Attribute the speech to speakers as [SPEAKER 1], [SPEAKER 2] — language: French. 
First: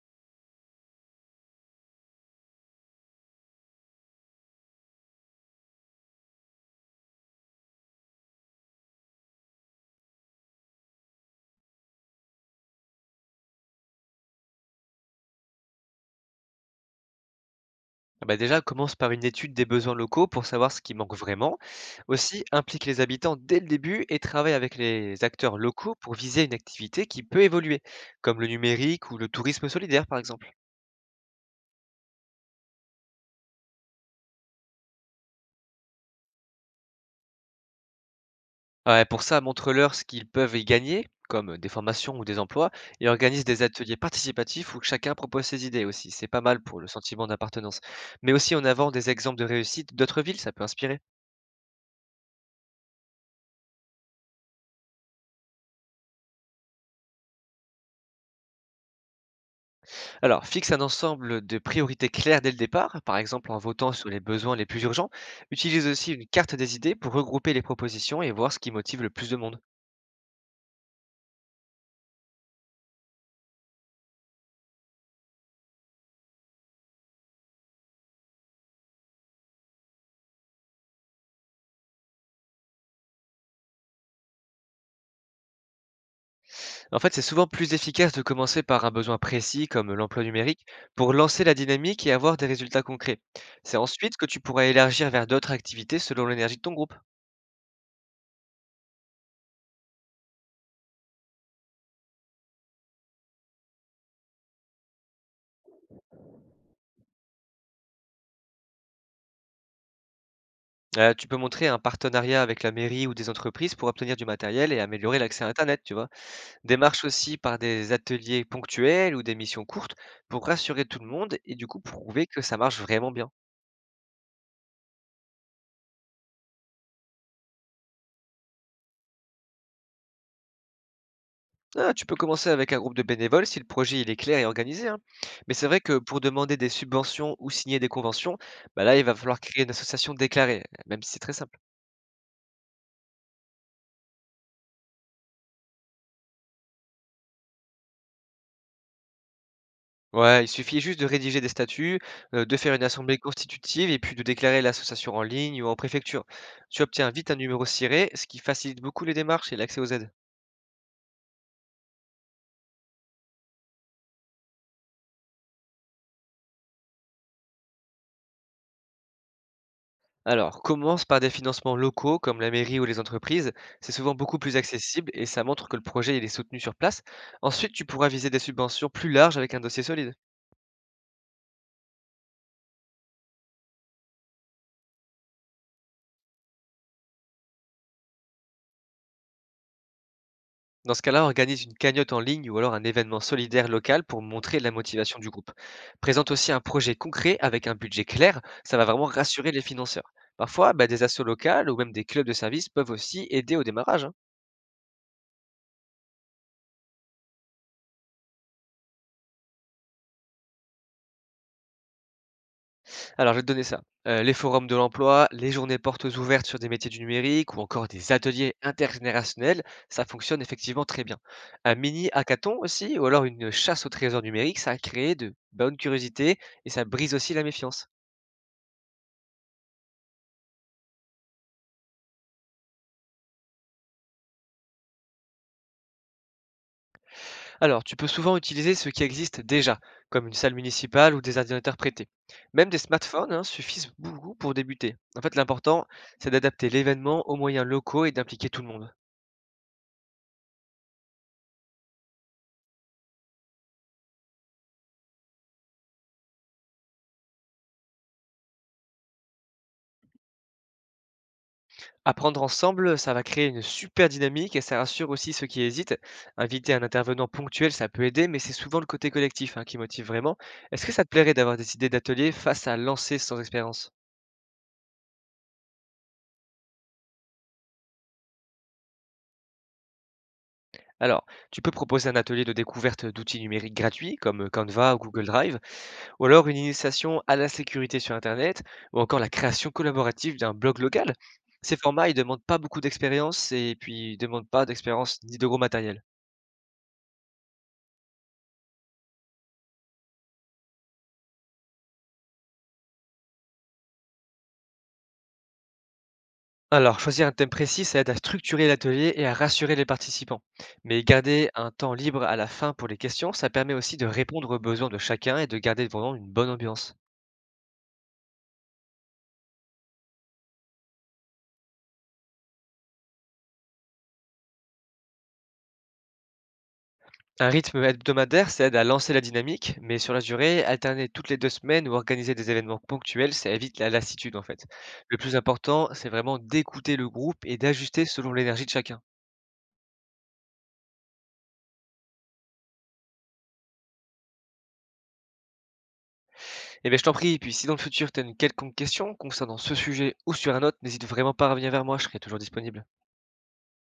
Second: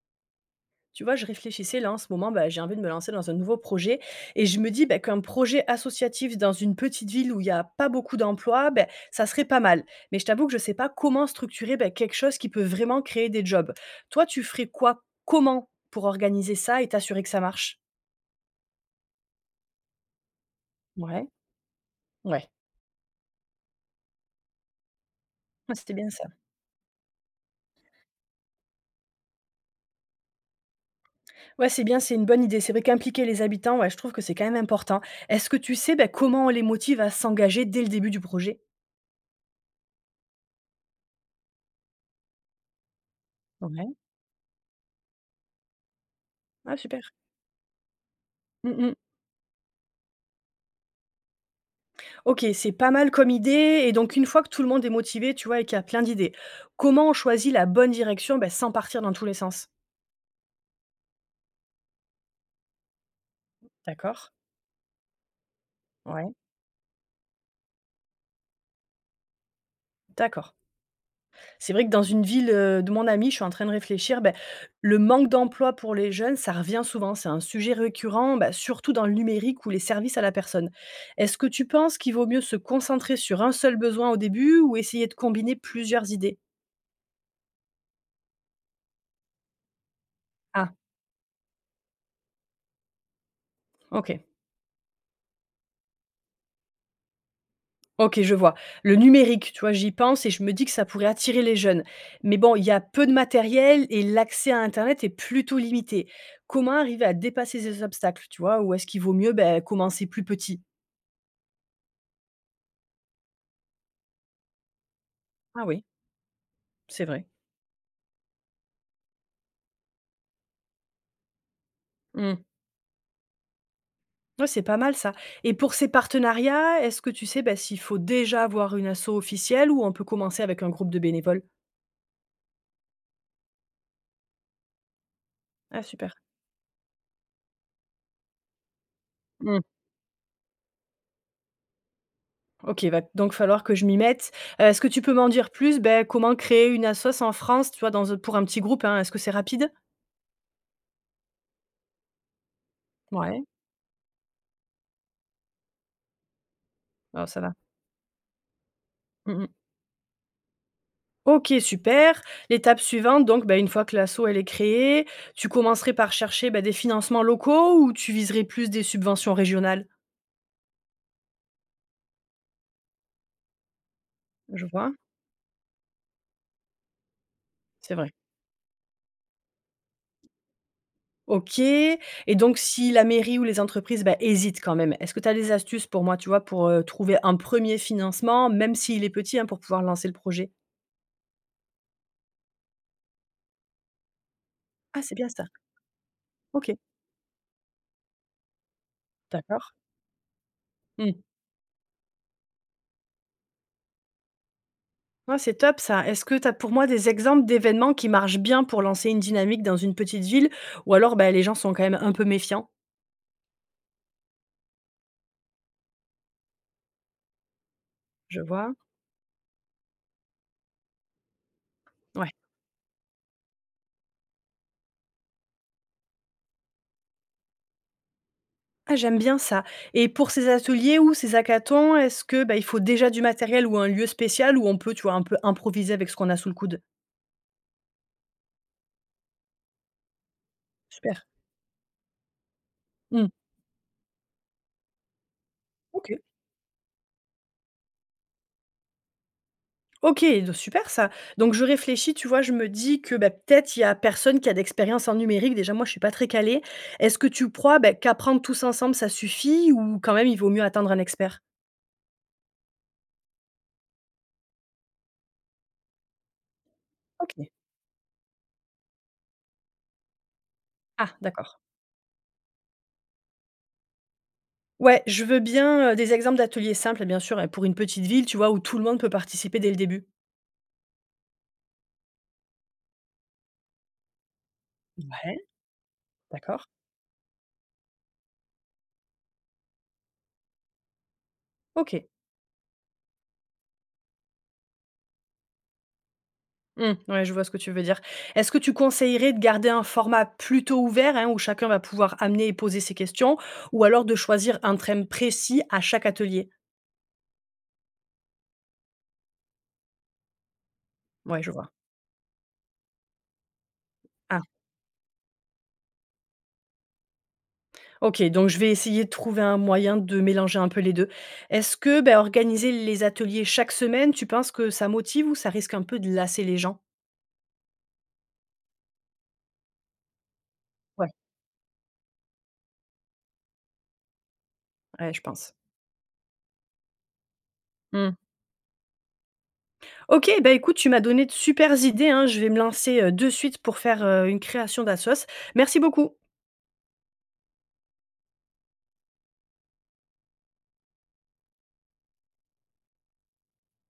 [SPEAKER 1] Tu vois, je réfléchissais là en ce moment, bah, j'ai envie de me lancer dans un nouveau projet et je me dis bah, qu'un projet associatif dans une petite ville où il n'y a pas beaucoup d'emplois, bah, ça serait pas mal. Mais je t'avoue que je ne sais pas comment structurer bah, quelque chose qui peut vraiment créer des jobs. Toi, tu ferais quoi, comment pour organiser ça et t'assurer que ça marche
[SPEAKER 2] Ah bah, déjà, commence par une étude des besoins locaux pour savoir ce qui manque
[SPEAKER 1] Ouais,
[SPEAKER 2] vraiment. Aussi,
[SPEAKER 1] ouais.
[SPEAKER 2] implique les habitants dès le début et travaille avec les acteurs
[SPEAKER 1] Ouais, c'était
[SPEAKER 2] locaux
[SPEAKER 1] bien
[SPEAKER 2] pour
[SPEAKER 1] ça.
[SPEAKER 2] viser une activité qui peut évoluer, comme le numérique ou le tourisme solidaire par exemple.
[SPEAKER 1] Ouais, c'est bien, c'est une bonne idée. C'est vrai qu'impliquer les habitants, ouais, je trouve que c'est quand même important. Est-ce que tu sais bah, comment on les motive à s'engager dès le début du projet
[SPEAKER 2] Ouais, pour ça, montre-leur ce qu'ils peuvent y gagner, comme des formations ou des emplois, et organise des
[SPEAKER 1] Ouais,
[SPEAKER 2] ateliers participatifs où chacun propose ses idées aussi. C'est pas mal
[SPEAKER 1] ah,
[SPEAKER 2] pour le
[SPEAKER 1] super.
[SPEAKER 2] sentiment d'appartenance. Mais aussi en
[SPEAKER 1] Mm,
[SPEAKER 2] avant
[SPEAKER 1] mm.
[SPEAKER 2] des exemples de réussite d'autres villes, ça peut inspirer.
[SPEAKER 1] OK, c'est pas mal comme idée et donc une fois que tout le monde est motivé, tu vois, et qu'il y a plein d'idées, comment on choisit la bonne direction? Bah, sans partir dans tous les sens.
[SPEAKER 2] Alors, fixe un ensemble de priorités claires dès le départ, par exemple en votant sur les
[SPEAKER 1] D'accord.
[SPEAKER 2] besoins les plus urgents. Utilise aussi une
[SPEAKER 1] Ouais,
[SPEAKER 2] carte des idées pour regrouper les propositions et voir ce qui motive le plus de monde.
[SPEAKER 1] d'accord. C'est vrai que dans une ville, de mon ami, je suis en train de réfléchir, beh, le manque d'emploi pour les jeunes, ça revient souvent. C'est un sujet récurrent, bah, surtout dans le numérique ou les services à la personne. Est-ce que tu penses qu'il vaut mieux se concentrer sur un seul besoin au début ou essayer de combiner plusieurs idées?
[SPEAKER 2] En fait, c'est souvent plus efficace de commencer par un besoin précis comme l'emploi numérique
[SPEAKER 1] Ah,
[SPEAKER 2] pour lancer la dynamique et avoir des résultats concrets. C'est ensuite
[SPEAKER 1] OK.
[SPEAKER 2] que tu pourras élargir vers d'autres activités selon l'énergie de ton groupe.
[SPEAKER 1] OK, je vois. Le numérique, tu vois, j'y pense et je me dis que ça pourrait attirer les jeunes. Mais bon, il y a peu de matériel et l'accès à internet est plutôt limité. Comment arriver à dépasser ces obstacles, tu vois? Ou est-ce qu'il vaut mieux, beh, commencer plus petit?
[SPEAKER 2] Tu peux montrer un partenariat avec la mairie ou des entreprises pour obtenir du matériel et améliorer l'accès à
[SPEAKER 1] Ah
[SPEAKER 2] Internet,
[SPEAKER 1] oui,
[SPEAKER 2] tu vois. Des marches
[SPEAKER 1] c'est vrai.
[SPEAKER 2] aussi par des ateliers ponctuels ou des missions courtes pour rassurer tout le monde et du coup prouver
[SPEAKER 1] Mmh.
[SPEAKER 2] que ça marche vraiment bien.
[SPEAKER 1] Ouais, c'est pas mal ça. Et pour ces partenariats, est-ce que tu sais, bah, s'il faut déjà avoir une asso officielle ou on peut commencer avec un groupe de bénévoles?
[SPEAKER 2] Ah, tu peux commencer avec un groupe de bénévoles si le projet il est clair et organisé, hein. Mais c'est vrai
[SPEAKER 1] Ah
[SPEAKER 2] que
[SPEAKER 1] super.
[SPEAKER 2] pour demander des subventions ou signer des conventions, bah là il va falloir créer une association déclarée, même si c'est très simple.
[SPEAKER 1] OK, va donc falloir que je m'y mette. Est-ce que tu peux m'en dire plus? Ben, comment créer une assoce en France, tu vois, dans un pour un petit groupe, hein? Est-ce que c'est rapide?
[SPEAKER 2] Ouais, il suffit juste de rédiger des statuts, de faire une assemblée
[SPEAKER 1] Ouais,
[SPEAKER 2] constitutive et puis de déclarer l'association en ligne ou en préfecture. Tu obtiens
[SPEAKER 1] oh,
[SPEAKER 2] vite un
[SPEAKER 1] ça va.
[SPEAKER 2] numéro ciré, ce qui facilite beaucoup les
[SPEAKER 1] Mmh
[SPEAKER 2] démarches
[SPEAKER 1] mh.
[SPEAKER 2] et l'accès aux aides.
[SPEAKER 1] OK, super. L'étape suivante donc, bah, une fois que l'asso elle est créée, tu commencerais par chercher, bah, des financements locaux ou tu viserais plus des subventions régionales?
[SPEAKER 2] Alors, commence par des financements locaux comme la mairie ou les entreprises. C'est souvent beaucoup plus
[SPEAKER 1] Je vois,
[SPEAKER 2] accessible et ça montre que le projet il est soutenu sur place. Ensuite, tu
[SPEAKER 1] c'est
[SPEAKER 2] pourras
[SPEAKER 1] vrai.
[SPEAKER 2] viser des subventions plus larges avec un dossier solide.
[SPEAKER 1] OK et donc si la mairie ou les entreprises, bah, hésitent quand même, est-ce que tu as des astuces pour moi, tu vois, pour, trouver un premier financement, même s'il est petit, hein, pour pouvoir lancer le projet?
[SPEAKER 2] Dans ce cas-là, organise une cagnotte en ligne ou alors un événement solidaire local pour montrer la
[SPEAKER 1] Ah, c'est
[SPEAKER 2] motivation
[SPEAKER 1] bien
[SPEAKER 2] du
[SPEAKER 1] ça.
[SPEAKER 2] groupe. Présente aussi un
[SPEAKER 1] OK.
[SPEAKER 2] projet concret avec un budget clair, ça va vraiment rassurer les
[SPEAKER 1] D'accord.
[SPEAKER 2] financeurs. Parfois, bah, des
[SPEAKER 1] Mmh.
[SPEAKER 2] assos locales ou même des clubs de services peuvent aussi aider au démarrage, hein.
[SPEAKER 1] Ouais, c'est top ça. Est-ce que tu as pour moi des exemples d'événements qui marchent bien pour lancer une dynamique dans une petite ville ou alors, bah, les gens sont quand même un peu méfiants?
[SPEAKER 2] Alors, je vais te donner ça. Les forums de l'emploi, les journées portes ouvertes sur des métiers du numérique ou encore des
[SPEAKER 1] Je
[SPEAKER 2] ateliers
[SPEAKER 1] vois.
[SPEAKER 2] intergénérationnels, ça fonctionne effectivement très bien. Un mini
[SPEAKER 1] Ouais.
[SPEAKER 2] hackathon aussi, ou alors une chasse au trésor numérique, ça a créé de bonnes curiosités et ça brise aussi la méfiance.
[SPEAKER 1] Ah, j'aime bien ça et pour ces ateliers ou ces hackathons, est-ce que, bah, il faut déjà du matériel ou un lieu spécial ou on peut, tu vois, un peu improviser avec ce qu'on a sous le coude?
[SPEAKER 2] Alors, tu peux souvent utiliser ce qui existe déjà, comme une salle municipale ou
[SPEAKER 1] Super.
[SPEAKER 2] des ordinateurs prêtés. Même des smartphones
[SPEAKER 1] Mmh.
[SPEAKER 2] hein, suffisent beaucoup pour débuter. En fait, l'important,
[SPEAKER 1] OK.
[SPEAKER 2] c'est d'adapter l'événement aux moyens locaux et d'impliquer tout le monde.
[SPEAKER 1] OK, de super ça. Donc je réfléchis, tu vois, je me dis que, bah, peut-être, il y a personne qui a d'expérience en numérique. Déjà, moi, je suis pas très calée. Est-ce que tu crois, bah, qu'apprendre tous ensemble, ça suffit ou quand même il vaut mieux attendre un expert?
[SPEAKER 2] Apprendre ensemble, ça va créer une super dynamique et ça rassure aussi ceux qui hésitent. Inviter un intervenant
[SPEAKER 1] OK.
[SPEAKER 2] ponctuel, ça peut aider, mais c'est souvent le côté collectif hein, qui motive vraiment. Est-ce que ça te
[SPEAKER 1] Ah,
[SPEAKER 2] plairait d'avoir
[SPEAKER 1] d'accord.
[SPEAKER 2] des idées d'ateliers face à lancer sans expérience?
[SPEAKER 1] Ouais, je veux bien, des exemples d'ateliers simples, bien sûr, hein, pour une petite ville, tu vois, où tout le monde peut participer dès le début.
[SPEAKER 2] Alors, tu peux proposer un atelier de découverte d'outils numériques gratuits comme Canva ou Google
[SPEAKER 1] Ouais,
[SPEAKER 2] Drive, ou alors une
[SPEAKER 1] d'accord.
[SPEAKER 2] initiation à la sécurité sur Internet, ou encore la création collaborative d'un blog local. Ces
[SPEAKER 1] OK.
[SPEAKER 2] formats, ils demandent pas beaucoup d'expérience et puis ils demandent pas d'expérience ni de gros matériel.
[SPEAKER 1] Mmh, ouais, je vois ce que tu veux dire. Est-ce que tu conseillerais de garder un format plutôt ouvert, hein, où chacun va pouvoir amener et poser ses questions, ou alors de choisir un thème précis à chaque atelier?
[SPEAKER 2] Alors, choisir un thème précis, ça aide à structurer l'atelier et à rassurer les participants. Mais
[SPEAKER 1] Ouais,
[SPEAKER 2] garder
[SPEAKER 1] je
[SPEAKER 2] un
[SPEAKER 1] vois.
[SPEAKER 2] temps libre à la fin pour les questions, ça permet aussi de
[SPEAKER 1] Ah,
[SPEAKER 2] répondre aux besoins de chacun et de garder vraiment une bonne ambiance.
[SPEAKER 1] OK, donc je vais essayer de trouver un moyen de mélanger un peu les 2. Est-ce que, bah, organiser les ateliers chaque semaine, tu penses que ça motive ou ça risque un peu de lasser les gens?
[SPEAKER 2] Un rythme hebdomadaire, ça aide à lancer la dynamique, mais sur la durée, alterner
[SPEAKER 1] Ouais,
[SPEAKER 2] toutes les 2 semaines ou organiser des événements ponctuels, ça évite la lassitude en fait.
[SPEAKER 1] ouais,
[SPEAKER 2] Le
[SPEAKER 1] je
[SPEAKER 2] plus
[SPEAKER 1] pense.
[SPEAKER 2] important, c'est vraiment d'écouter le groupe et d'ajuster
[SPEAKER 1] Mmh.
[SPEAKER 2] selon l'énergie de chacun.
[SPEAKER 1] OK, bah, écoute, tu m'as donné de supers idées, hein. Je vais me lancer, de suite pour faire, une création d'assos. Merci beaucoup.
[SPEAKER 2] Et bien je t'en prie, puis si dans le futur tu as une quelconque question concernant ce sujet ou sur un autre, n'hésite vraiment pas à revenir vers moi, je serai toujours disponible.